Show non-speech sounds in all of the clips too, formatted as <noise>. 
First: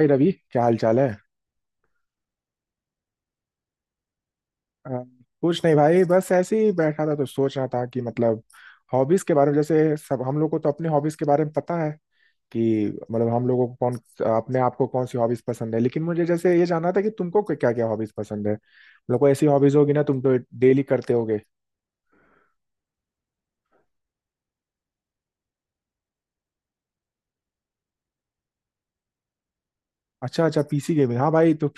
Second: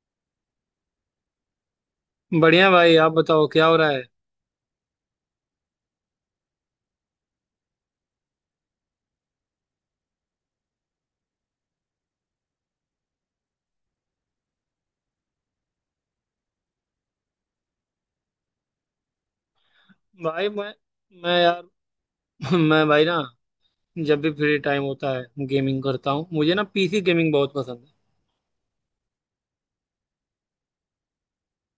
भाई रवि क्या हाल चाल है। बढ़िया भाई आप बताओ क्या हो रहा है। अ, कुछ नहीं भाई बस ऐसे ही बैठा था तो सोच रहा था कि मतलब हॉबीज के बारे में। जैसे सब हम लोग को तो अपनी हॉबीज के बारे में पता है कि मतलब हम लोगों को कौन अपने आप को कौन सी हॉबीज पसंद है, लेकिन मुझे जैसे ये जानना था कि तुमको क्या क्या हॉबीज पसंद है। मतलब कोई ऐसी हॉबीज होगी ना, तुम तो भाई मैं डेली करते मैं होगे। यार <laughs> मैं भाई ना, जब भी फ्री टाइम होता है गेमिंग करता हूँ। मुझे ना पीसी गेमिंग बहुत पसंद है। अच्छा अच्छा, पीसी गेमिंग, हाँ भाई। तो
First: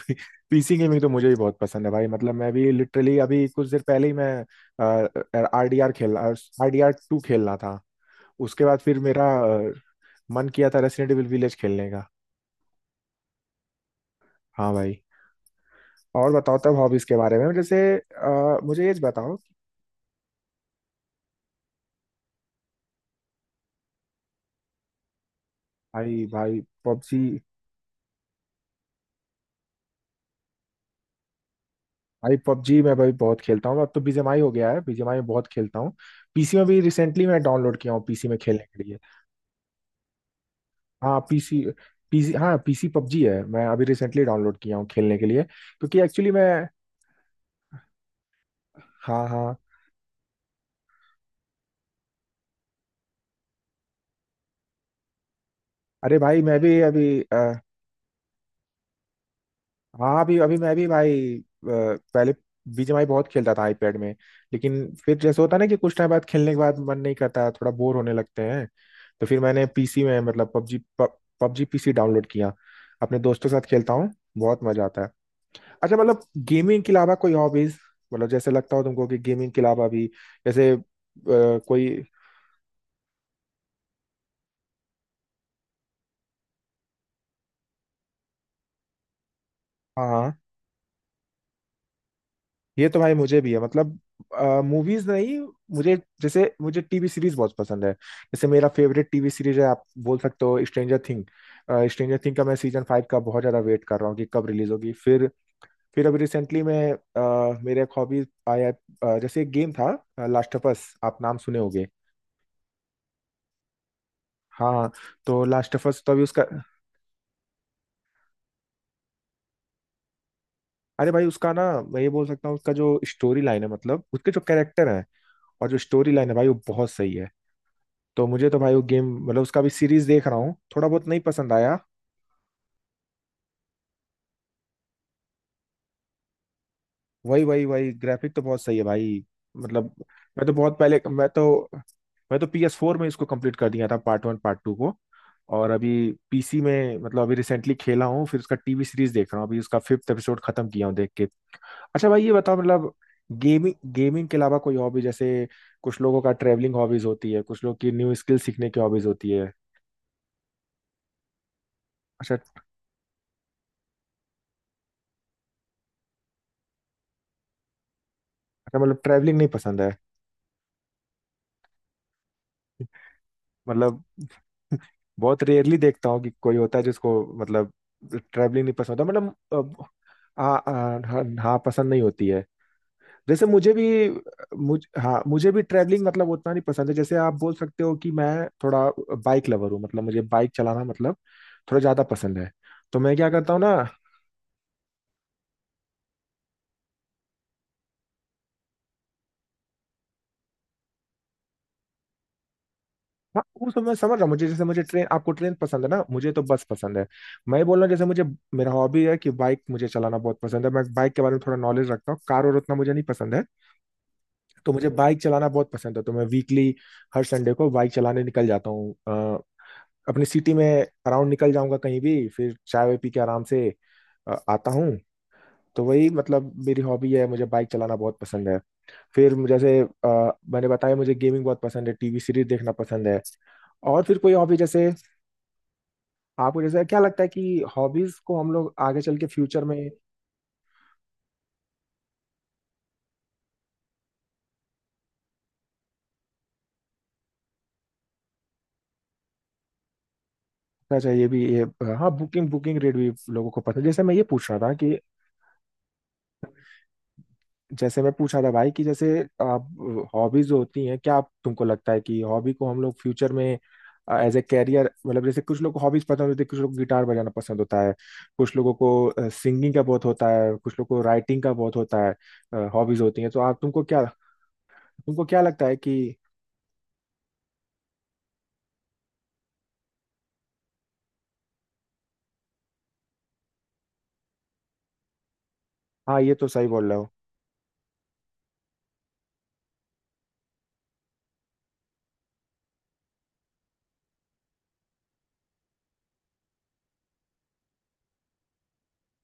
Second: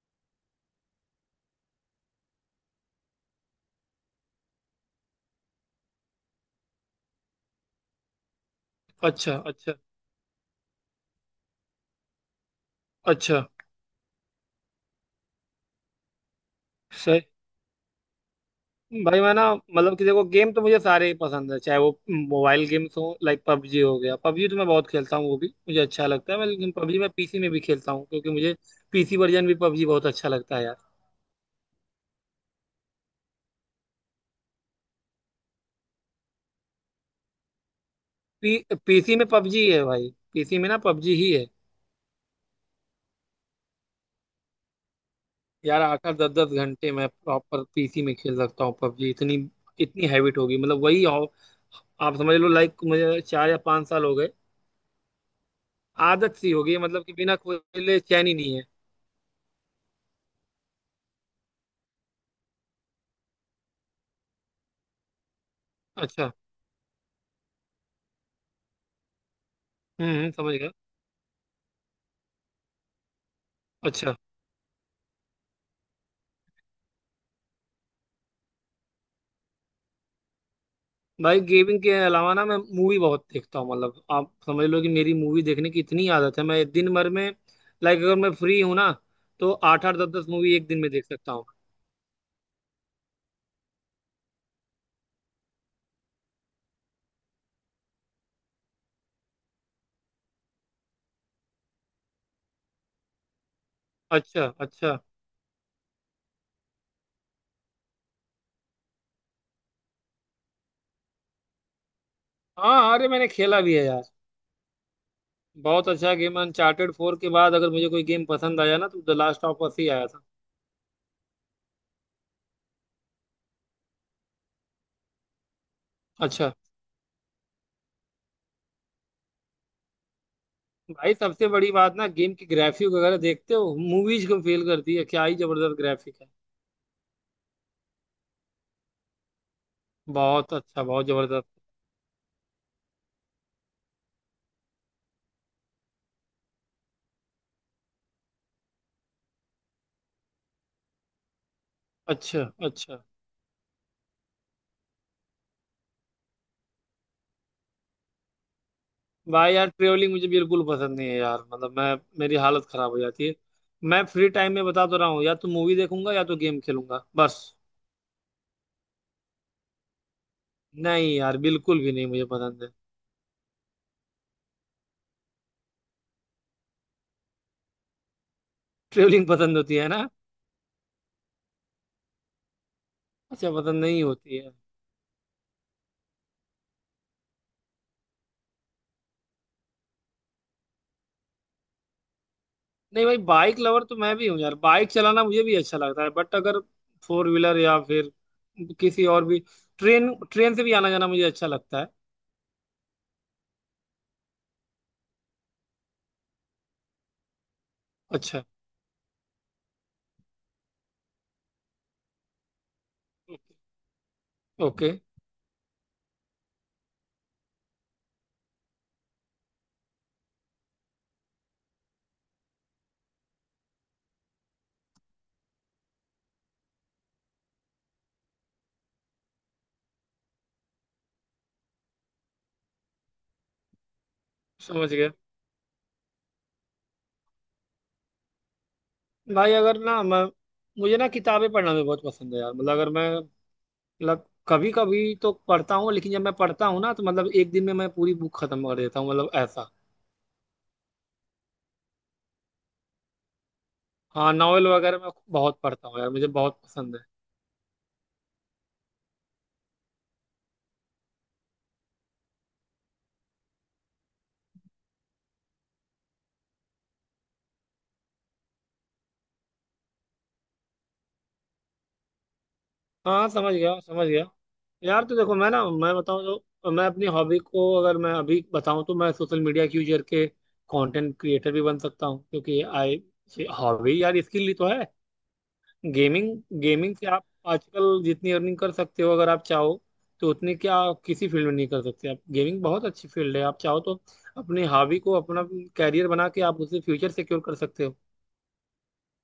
पीसी गेमिंग तो मुझे भी बहुत पसंद है भाई। मतलब मैं भी लिटरली अभी कुछ देर पहले ही मैं आर डी आर खेल आर डी आर टू खेल रहा था। उसके बाद फिर मेरा अच्छा अच्छा। मन किया था रेसिडेंट एविल विलेज खेलने का। अच्छा। हाँ भाई। और बताओ तब हॉबीज के सही। बारे में। जैसे मुझे ये भाई मैं बताओ। ना मतलब कि देखो, गेम तो मुझे सारे ही पसंद है, चाहे वो मोबाइल गेम्स हो। लाइक पबजी हो गया, पबजी तो मैं बहुत खेलता हूँ, वो भी मुझे अच्छा भाई लगता है। मैं भाई लेकिन पबजी मैं पबजी, पीसी में भी खेलता हूँ क्योंकि मुझे पीसी वर्जन भी पबजी बहुत अच्छा लगता है यार। भाई पबजी मैं भाई बहुत खेलता हूँ। अब तो बीजीएमआई हो गया है, बीजीएमआई में बहुत खेलता हूँ। पीसी में भी रिसेंटली मैं डाउनलोड किया हूँ पीसी में पी खेलने के लिए। पीसी में पबजी है भाई, पीसी में ना पबजी हाँ ही है। पीसी हाँ पीसी पबजी है। मैं अभी रिसेंटली डाउनलोड किया हूँ खेलने के लिए, यार क्योंकि आकर एक्चुअली दस मैं दस घंटे मैं प्रॉपर पीसी में खेल सकता हूँ पबजी, हाँ इतनी हाँ। इतनी हैबिट होगी, मतलब वही हो, आप समझ लो। लाइक मुझे 4 या 5 साल हो गए, अरे आदत भाई सी मैं हो गई भी है, अभी मतलब कि बिना खोले चैन ही नहीं है। हाँ। अभी अभी मैं भी भाई पहले बीजीएमआई बहुत खेलता था आईपैड में। लेकिन फिर जैसे होता है ना, कि कुछ टाइम बाद अच्छा। खेलने के बाद मन नहीं करता, थोड़ा बोर होने लगते हैं। तो फिर मैंने पीसी में मतलब समझ गया। पबजी पबजी पीसी डाउनलोड किया, अपने दोस्तों के साथ खेलता हूँ, अच्छा। बहुत मजा आता है। अच्छा, मतलब गेमिंग के अलावा कोई हॉबीज, मतलब जैसे लगता हो तुमको कि गेमिंग के अलावा भी, जैसे भाई गेमिंग कोई। के अलावा ना मैं मूवी बहुत देखता हूँ, मतलब आप समझ लो कि मेरी मूवी देखने की इतनी आदत है। मैं दिन भर में, लाइक अगर मैं फ्री हूँ ना, तो आठ आठ हाँ दस दस हाँ। मूवी एक दिन में देख सकता हूँ। ये तो भाई मुझे भी है। मतलब मूवीज नहीं, मुझे टीवी सीरीज बहुत पसंद है। जैसे मेरा फेवरेट टीवी सीरीज है, आप बोल सकते हो, स्ट्रेंजर थिंग। स्ट्रेंजर थिंग का मैं सीजन फाइव का बहुत ज्यादा वेट कर रहा हूँ कि अच्छा कब रिलीज होगी। अच्छा। फिर अभी रिसेंटली मैं मेरे एक हॉबी आया, जैसे एक गेम था, लास्ट ऑफ अस, आप नाम सुने होगे। हाँ अरे मैंने खेला भी है यार। हाँ। तो लास्ट ऑफ बहुत अस तो अच्छा अभी गेम, उसका, अनचार्टेड 4 के बाद अगर मुझे कोई गेम पसंद आया ना तो द लास्ट ऑफ अस ही आया था। अरे भाई उसका ना, मैं ये बोल सकता हूँ उसका जो स्टोरी लाइन है, मतलब उसके जो कैरेक्टर है और जो स्टोरी लाइन है भाई, अच्छा। वो बहुत सही है। तो मुझे तो भाई वो गेम मतलब उसका भी सीरीज देख रहा हूँ, थोड़ा बहुत भाई नहीं सबसे पसंद बड़ी आया। बात ना, गेम की ग्राफिक वगैरह देखते हो, मूवीज को फेल करती है, क्या ही जबरदस्त ग्राफिक है। वही वही वही ग्राफिक तो बहुत सही है भाई, मतलब। मैं तो बहुत बहुत अच्छा, पहले बहुत जबरदस्त। मैं तो PS4 फोर में इसको कंप्लीट कर दिया था, पार्ट वन पार्ट टू को। और अभी पीसी में मतलब अभी रिसेंटली खेला हूँ। फिर उसका टीवी सीरीज देख रहा हूँ, अभी उसका फिफ्थ एपिसोड खत्म किया हूँ देख के। अच्छा भाई ये अच्छा बताओ मतलब अच्छा। गेमिंग गेमिंग के अलावा कोई हॉबी, जैसे कुछ लोगों का ट्रैवलिंग हॉबीज होती है, कुछ लोग की न्यू स्किल सीखने की हॉबीज होती है। भाई यार ट्रेवलिंग मुझे बिल्कुल पसंद नहीं है यार, मतलब मैं, मेरी अच्छा। हालत खराब हो जाती है। मैं फ्री टाइम में बता तो रहा हूँ, या तो मूवी देखूंगा या तो गेम खेलूंगा बस। अच्छा मतलब ट्रैवलिंग नहीं पसंद है। नहीं यार बिल्कुल भी नहीं मुझे पसंद है। मतलब बहुत रेयरली देखता हूँ कि कोई होता है जिसको, मतलब ट्रैवलिंग नहीं पसंद होता। ट्रेवलिंग पसंद होती मतलब है ना। हाँ हाँ हाँ हाँ, पसंद नहीं होती है। जैसे अच्छा, मुझे पसंद नहीं भी, होती है। मुझे भी ट्रैवलिंग मतलब उतना नहीं पसंद है। जैसे आप बोल सकते हो कि मैं थोड़ा बाइक लवर हूँ, मतलब मुझे बाइक चलाना मतलब थोड़ा ज्यादा पसंद है। तो नहीं मैं भाई, क्या करता बाइक हूँ ना, लवर तो मैं भी हूँ यार, बाइक चलाना मुझे भी अच्छा लगता है, बट अगर फोर व्हीलर या फिर किसी और भी, ट्रेन ट्रेन से भी आना जाना मुझे अच्छा लगता है। हाँ वो सब मैं समझ रहा हूँ। मुझे ट्रेन, आपको ट्रेन पसंद है ना, मुझे तो बस पसंद है। मैं ये बोल रहा हूँ, जैसे मुझे, अच्छा। मेरा हॉबी है कि बाइक मुझे चलाना बहुत पसंद है, मैं बाइक के बारे में थोड़ा नॉलेज रखता हूँ, कार और उतना मुझे नहीं पसंद है। तो मुझे ओके। बाइक चलाना बहुत पसंद है, तो मैं वीकली, हर संडे को बाइक चलाने निकल जाता हूँ, अपनी सिटी में अराउंड निकल जाऊंगा कहीं भी, फिर चाय वाय पी के आराम से आता हूँ। तो वही मतलब मेरी हॉबी है, मुझे बाइक चलाना बहुत पसंद है। जैसे मैंने बताया मुझे गेमिंग बहुत पसंद है, टीवी सीरीज देखना पसंद है, और फिर कोई हॉबी जैसे, समझ गया। आपको जैसे क्या लगता है कि हॉबीज को हम लोग आगे चल के भाई फ्यूचर में अगर ना मैं, मुझे ना किताबें पढ़ना भी बहुत पसंद है यार, मतलब अगर मैं, मतलब कभी कभी तो पढ़ता हूँ, लेकिन जब मैं पढ़ता हूँ ना तो मतलब एक दिन में मैं पूरी बुक खत्म कर देता हूँ, मतलब ऐसा। करना चाहिए भी ये। हाँ, बुकिंग बुकिंग रेट भी लोगों को पसंद है। जैसे मैं ये हाँ पूछ रहा नॉवेल था कि, वगैरह मैं बहुत पढ़ता हूँ यार, मुझे बहुत पसंद है। जैसे मैं पूछा था भाई, कि जैसे आप हॉबीज जो होती हैं, क्या आप तुमको लगता है कि हॉबी को हम लोग फ्यूचर में एज ए कैरियर, मतलब जैसे कुछ लोग को हॉबीज पसंद होती है, कुछ लोग गिटार बजाना पसंद होता है, कुछ लोगों को सिंगिंग का बहुत होता है, कुछ लोगों को राइटिंग का बहुत होता है, हॉबीज होती हाँ हैं। तो समझ आप गया तुमको क्या, समझ गया। यार तो तुमको देखो, क्या मैं ना, लगता है मैं कि। बताऊं तो, मैं अपनी हॉबी को अगर मैं अभी बताऊं, तो मैं सोशल मीडिया के यूजर के कंटेंट क्रिएटर भी बन सकता हूं क्योंकि आई हॉबी यार इसके लिए तो है, हाँ गेमिंग। ये तो सही बोल गेमिंग रहे से हो। आप आजकल जितनी अर्निंग कर सकते हो अगर आप चाहो, तो उतनी क्या किसी फील्ड में नहीं कर सकते। आप गेमिंग बहुत अच्छी फील्ड है, आप चाहो तो अपनी हॉबी को अपना कैरियर बना के आप उसे फ्यूचर सिक्योर कर सकते हो।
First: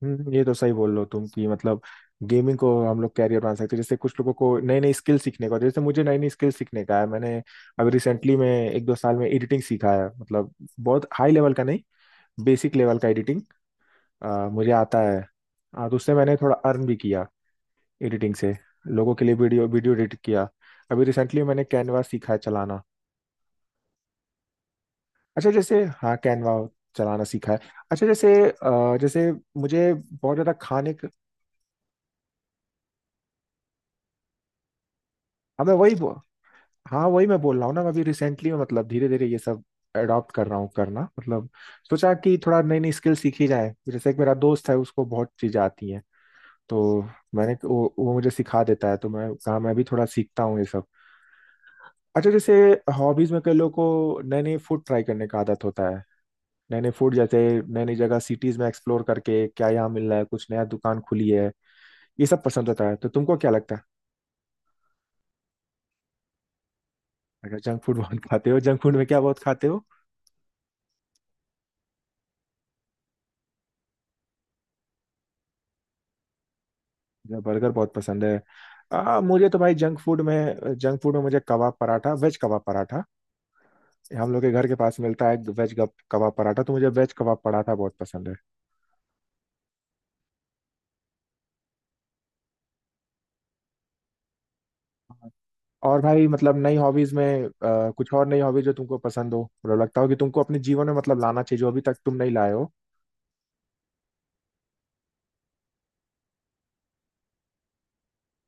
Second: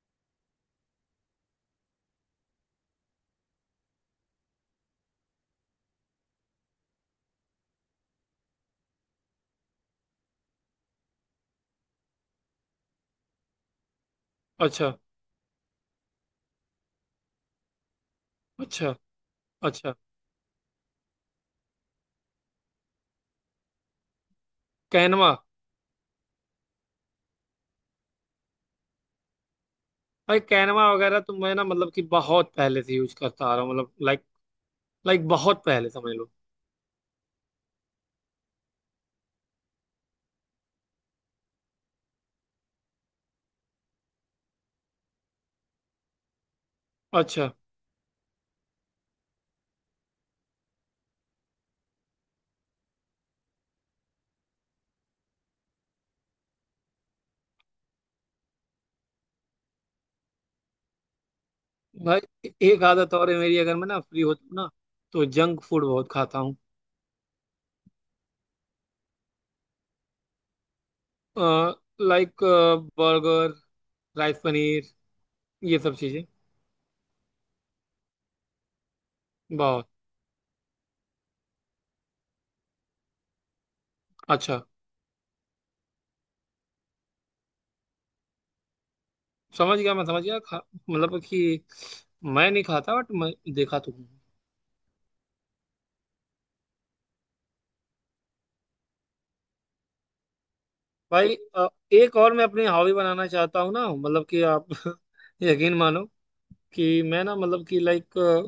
ये तो सही बोल रहे हो तुम कि मतलब गेमिंग को हम लोग कैरियर बना सकते हैं। जैसे कुछ लोगों को नई नई स्किल सीखने को, जैसे मुझे नई नई स्किल सीखने का है। मैंने अभी रिसेंटली में एक दो साल में एडिटिंग सीखा है, मतलब बहुत हाई लेवल का नहीं, बेसिक लेवल का एडिटिंग मुझे अच्छा आता है। तो उससे मैंने थोड़ा अर्न भी किया एडिटिंग से, अच्छा। लोगों के लिए वीडियो अच्छा। वीडियो एडिट किया। अभी रिसेंटली मैंने कैनवा सीखा है चलाना। कैनवा। अच्छा जैसे हाँ, कैनवा चलाना सीखा है। अच्छा जैसे जैसे मुझे बहुत भाई ज़्यादा कैनवा खाने का। वगैरह तो मैं ना मतलब कि बहुत पहले से यूज करता आ रहा हूँ, मतलब लाइक लाइक बहुत हाँ मैं पहले वही, समझ लो। हाँ वही मैं बोल रहा हूँ ना, मैं अभी रिसेंटली में मतलब धीरे धीरे ये सब अडॉप्ट कर रहा हूँ करना। मतलब सोचा कि थोड़ा नई नई स्किल सीखी जाए। जैसे एक मेरा दोस्त है, उसको बहुत चीजें आती हैं। तो अच्छा। वो मुझे सिखा देता है, तो मैं कहा मैं भी थोड़ा सीखता हूँ ये सब। अच्छा जैसे हॉबीज में कई लोगों को नए नए फूड ट्राई करने का आदत होता है। नए नए फूड, जैसे नई नई जगह सिटीज में एक्सप्लोर करके क्या यहाँ मिल रहा है, कुछ नया दुकान खुली है, ये सब भाई पसंद एक होता है। तो आदत और तुमको है क्या मेरी, लगता अगर है। मैं ना फ्री होता हूँ ना, तो जंक फूड बहुत खाता हूँ। अगर जंक फूड <laughs> बहुत खाते हो, जंक फूड में क्या बहुत खाते हो। लाइक बर्गर, राइस, पनीर, ये सब चीजें। मुझे बर्गर बहुत पसंद है। मुझे तो भाई बहुत। जंक फूड में, मुझे कबाब पराठा, वेज कबाब पराठा हम लोग के अच्छा। घर के पास मिलता है। वेज कबाब पराठा, तो मुझे वेज कबाब पराठा बहुत पसंद है। समझ गया मैं, समझ गया। खा मतलब कि मैं नहीं खाता बट मैं देखा तो हूँ। और भाई मतलब नई हॉबीज में, कुछ और नई हॉबीज जो तुमको पसंद हो, मतलब लगता हो कि तुमको अपने जीवन में मतलब भाई लाना चाहिए जो अभी तक तुम एक नहीं और मैं लाए अपनी हो। हॉबी बनाना चाहता हूँ ना, मतलब कि आप <laughs> यकीन मानो कि मैं ना मतलब कि लाइक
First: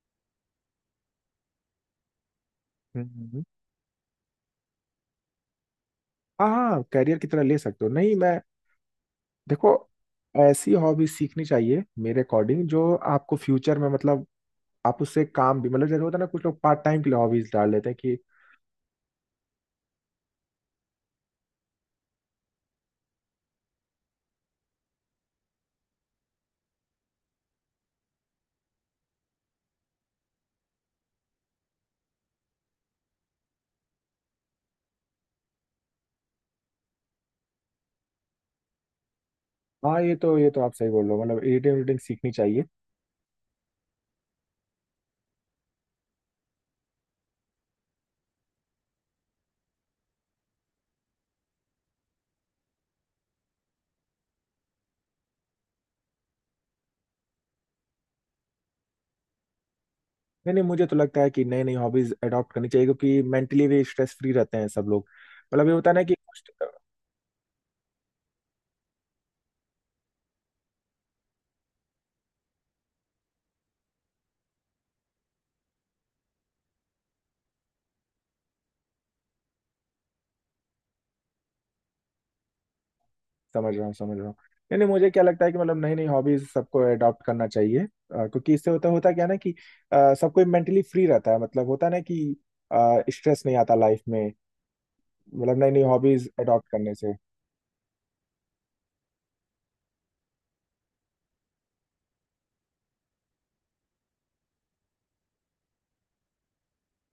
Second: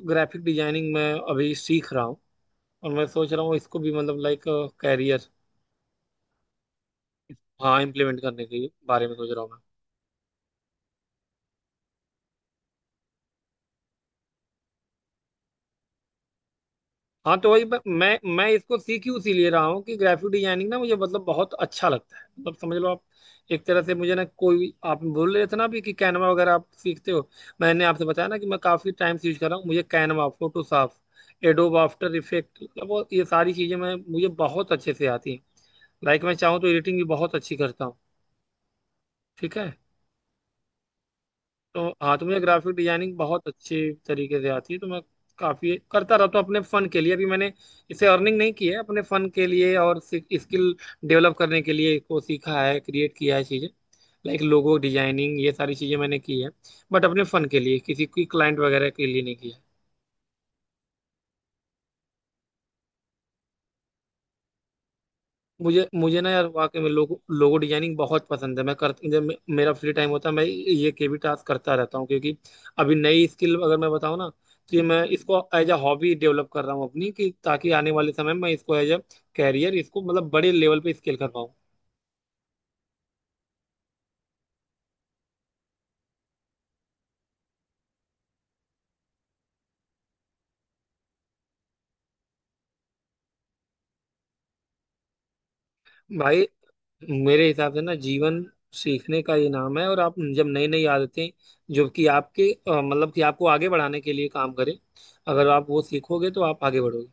ग्राफिक डिजाइनिंग में अभी सीख रहा हूँ, और मैं सोच हम्म। रहा हूँ इसको भी मतलब लाइक कैरियर। हाँ हाँ, कैरियर की तरह ले हाँ सकते हो। नहीं इम्प्लीमेंट मैं, करने के बारे में सोच रहा हूँ मैं। देखो ऐसी हॉबीज सीखनी चाहिए मेरे अकॉर्डिंग, जो आपको फ्यूचर में मतलब आप उससे काम भी, मतलब जैसे होता है ना कुछ लोग पार्ट टाइम के लिए हाँ हॉबीज तो वही डाल लेते हैं कि। मैं इसको सीख ही उसी लिए रहा हूँ कि ग्राफिक डिजाइनिंग ना मुझे मतलब बहुत अच्छा लगता है, मतलब समझ लो आप, एक तरह से मुझे ना कोई, आप बोल रहे थे ना अभी कि कैनवा वगैरह आप सीखते हो। मैंने आपसे बताया ना कि मैं काफ़ी टाइम से यूज कर रहा हूँ, मुझे Canva, Photoshop, Adobe After Effect, मतलब ये सारी चीज़ें मैं मुझे बहुत अच्छे से आती हैं। लाइक मैं चाहूँ तो एडिटिंग भी बहुत अच्छी करता हूँ। ठीक है। हाँ ये तो आप सही बोल रहे हो, मतलब एडिटिंग तो एडिटिंग हाँ तो सीखनी मुझे चाहिए। ग्राफिक डिजाइनिंग बहुत अच्छे तरीके से आती है तो मैं काफ़ी करता रहता हूँ अपने फन के लिए। अभी मैंने इसे अर्निंग नहीं की है, अपने फन के लिए और स्किल डेवलप करने के लिए इसको सीखा है, क्रिएट किया है चीज़ें, लाइक लोगो डिजाइनिंग ये सारी चीज़ें मैंने की है, बट अपने फन के लिए, किसी की क्लाइंट वगैरह के लिए नहीं किया। नहीं नहीं मुझे तो लगता है कि नई नई हॉबीज अडॉप्ट करनी चाहिए, क्योंकि मेंटली भी स्ट्रेस फ्री रहते हैं सब लोग। मतलब ये मुझे होता है ना कि मुझे ना कुछ यार तो, वाकई में लोगो लोगो डिजाइनिंग बहुत पसंद है। मैं कर, जब मेरा फ्री टाइम होता है मैं ये केवी टास्क करता रहता हूँ, क्योंकि अभी नई स्किल अगर मैं बताऊँ ना तो ये, मैं इसको एज अ हॉबी डेवलप कर रहा हूँ अपनी, कि ताकि आने वाले समय में मैं इसको एज अ कैरियर, इसको मतलब बड़े लेवल पे स्केल कर पाऊँ। समझ रहा हूँ समझ रहा हूँ। नहीं नहीं मुझे क्या लगता है कि मतलब नई नई हॉबीज सबको अडॉप्ट करना चाहिए, क्योंकि इससे होता होता क्या है ना कि सबको मेंटली फ्री रहता है। मतलब होता है ना कि स्ट्रेस नहीं आता लाइफ में, मतलब नई नई हॉबीज भाई अडॉप्ट करने से। मेरे हिसाब से ना जीवन सीखने का ये नाम है, और आप जब नई नई आदतें, जो कि आपके मतलब कि आपको आगे बढ़ाने के लिए काम करें, अगर आप वो सीखोगे तो आप आगे बढ़ोगे।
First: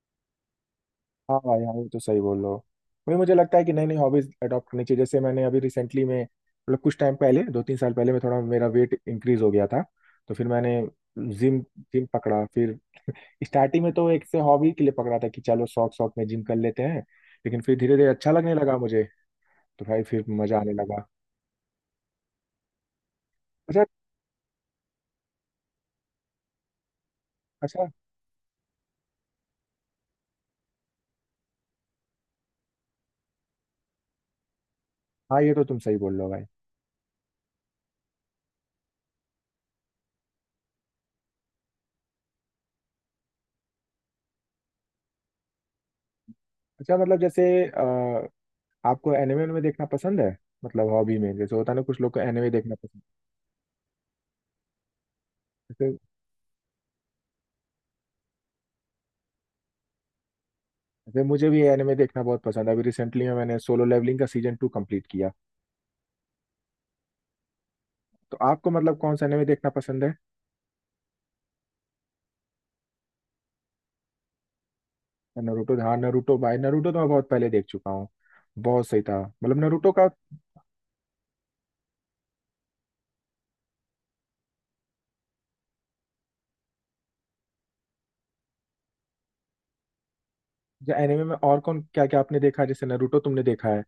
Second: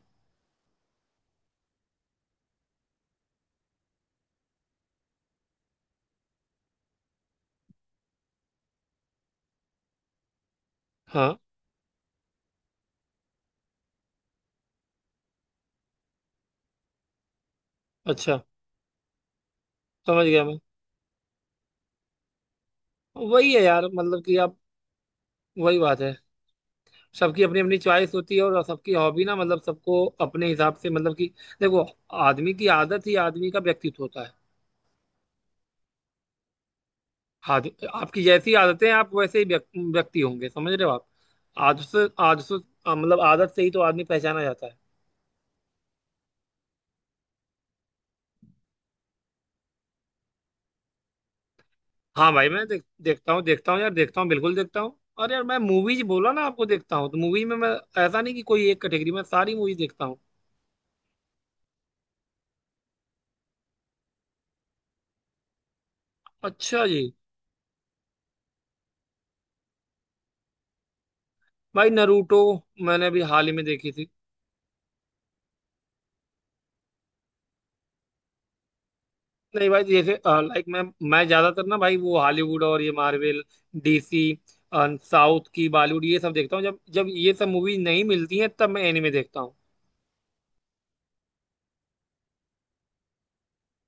हाँ भाई हाँ ये तो सही बोल रहे हो। वही मुझे लगता है कि नई नई हॉबीज अडॉप्ट करनी चाहिए। जैसे मैंने अभी रिसेंटली में मतलब कुछ टाइम पहले, दो तीन साल पहले मैं थोड़ा, मेरा वेट इंक्रीज हो गया था। तो फिर मैंने हाँ। जिम जिम पकड़ा। फिर स्टार्टिंग में तो एक से हॉबी के लिए पकड़ा था कि चलो शौक शौक में जिम कर लेते हैं, लेकिन फिर धीरे धीरे अच्छा अच्छा। लगने लगा मुझे। तो भाई फिर समझ गया मैं। मजा आने लगा। वही है अच्छा। यार मतलब कि आप, वही बात है। सबकी अपनी अपनी अच्छा चॉइस होती है, और सबकी हॉबी ना मतलब सबको अपने हिसाब से मतलब कि, देखो, आदमी की आदत ही आदमी का व्यक्तित्व होता है। हाँ ये तो तुम सही बोल रहे हो भाई। आद, आपकी जैसी आदतें हैं, आप वैसे ही व्यक्ति होंगे, समझ रहे हो आप। आदत से मतलब आदत से ही तो आदमी पहचाना जाता है। अच्छा मतलब जैसे आपको एनिमे में देखना पसंद है, मतलब हॉबी में जैसे होता है ना कुछ लोग को हाँ एनिमे भाई मैं देखना पसंद देखता हूँ यार, देखता हूँ बिल्कुल देखता हूँ, और यार मैं है। मूवीज बोला ना आपको, देखता हूँ तो मूवी में मैं ऐसा नहीं कि कोई एक कैटेगरी में सारी मूवीज देखता हूँ। वैसे मुझे भी एनिमे देखना बहुत पसंद है, अभी रिसेंटली में मैंने सोलो लेवलिंग का सीजन टू कंप्लीट किया। अच्छा जी। तो आपको मतलब कौन सा एनिमे देखना पसंद है। भाई नरूटो मैंने अभी हाल ही में देखी थी। नरूटो, हाँ नरूटो भाई, नरूटो तो मैं बहुत पहले देख चुका हूँ। बहुत सही था, मतलब नहीं भाई, नरूटो का। जैसे लाइक मैं ज्यादातर ना भाई वो हॉलीवुड और ये मार्वल, डीसी, साउथ की, बॉलीवुड, ये सब देखता हूँ। जब जब ये सब मूवी नहीं मिलती हैं तब मैं एनिमे देखता हूँ। जो एनिमे में और कौन क्या क्या आपने देखा है, जैसे नरूटो तुमने देखा है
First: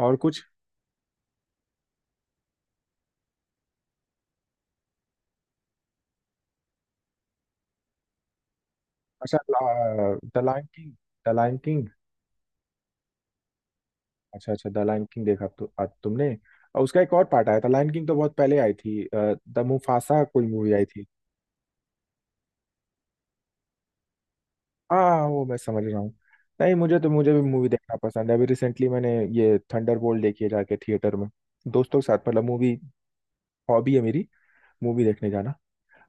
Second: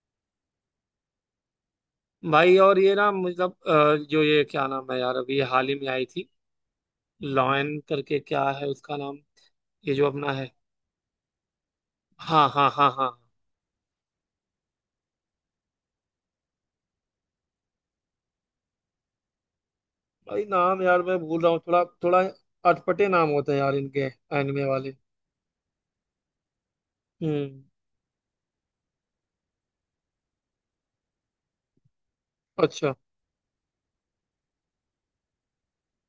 और कुछ। भाई और ये ना मतलब जो ये क्या नाम है यार, अभी ये हाल ही में आई थी, लॉयन करके क्या है उसका नाम, अच्छा, ये जो अपना द है। Lion king the lion king. हाँ हाँ हाँ हाँ। अच्छा अच्छा द लायन किंग देखा तो तुमने। और उसका एक और पार्ट आया था लायन किंग, तो बहुत पहले आई थी, द मुफासा भाई कोई मूवी नाम आई यार थी। मैं भूल रहा हूँ थोड़ा थोड़ा। अटपटे नाम होते हैं यार इनके, एनिमे वाले। हाँ वो मैं समझ रहा हूँ। नहीं मुझे भी हम्म। मूवी देखना पसंद है। अभी रिसेंटली मैंने ये थंडरबोल्ट देखी है जाके थिएटर में, दोस्तों के साथ। मतलब मूवी अच्छा। हॉबी है मेरी, मूवी देखने जाना।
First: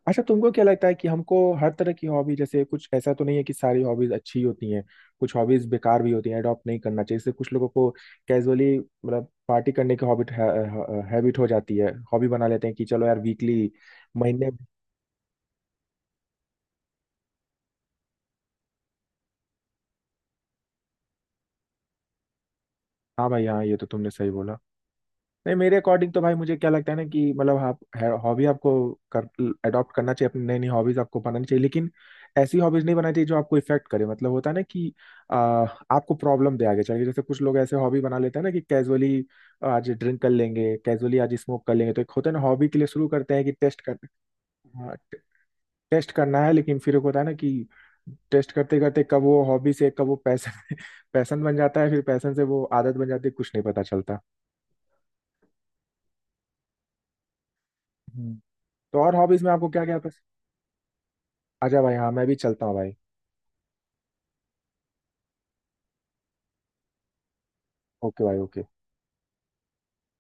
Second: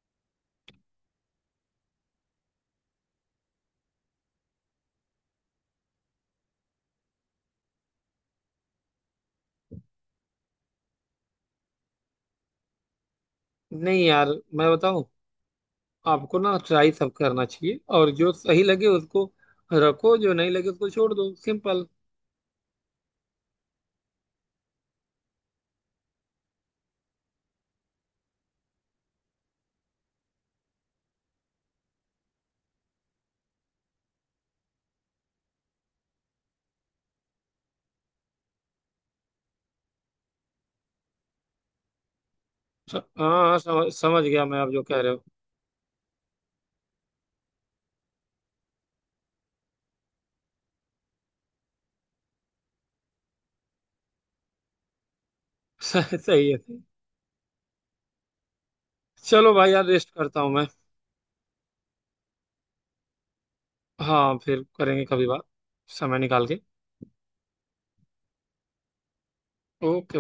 अच्छा तुमको क्या लगता है कि हमको हर तरह की हॉबी, जैसे कुछ ऐसा तो नहीं है कि सारी हॉबीज अच्छी होती हैं, कुछ हॉबीज बेकार भी होती हैं अडॉप्ट नहीं करना चाहिए। जैसे कुछ लोगों को कैजुअली मतलब पार्टी करने की हॉबिट हैबिट हो जाती है, हॉबी बना लेते हैं कि चलो यार वीकली, नहीं यार, महीने। मैं बताऊँ आपको ना, ट्राई सब करना चाहिए, और जो सही लगे उसको रखो, जो नहीं लगे उसको छोड़ दो, सिंपल। हाँ भाई हाँ ये तो तुमने सही बोला। नहीं मेरे अकॉर्डिंग तो भाई मुझे क्या लगता है ना, कि मतलब आप हॉबी आपको कर अडॉप्ट करना चाहिए। अपनी नई नई हॉबीज आपको बनानी चाहिए, लेकिन ऐसी हॉबीज नहीं बनानी चाहिए जो आपको इफेक्ट करे। मतलब होता है ना कि आ, आपको प्रॉब्लम दे आगे चल के। जैसे कुछ लोग ऐसे हॉबी बना लेते हैं ना कि कैजुअली आज ड्रिंक कर लेंगे, कैजुअली आज स्मोक कर लेंगे। तो एक होता है ना हॉबी के लिए शुरू हाँ करते हैं कि हाँ, टेस्ट समझ कर, समझ गया मैं, आप जो हाँ, कह रहे हो। टेस्ट करना है। लेकिन फिर एक होता है ना कि टेस्ट करते करते कब वो हॉबी से, कब वो पैसन <laughs> पैसन बन जाता है, फिर पैसन से वो आदत बन जाती है, कुछ नहीं पता चलता। <laughs> सही सही है सही। तो और हॉबीज में चलो आपको भाई क्या यार, क्या रेस्ट पसंद। करता हूँ मैं। अच्छा भाई हाँ मैं भी चलता हूँ भाई। हाँ फिर करेंगे कभी बात, समय निकाल के। ओके भाई ओके। ओके।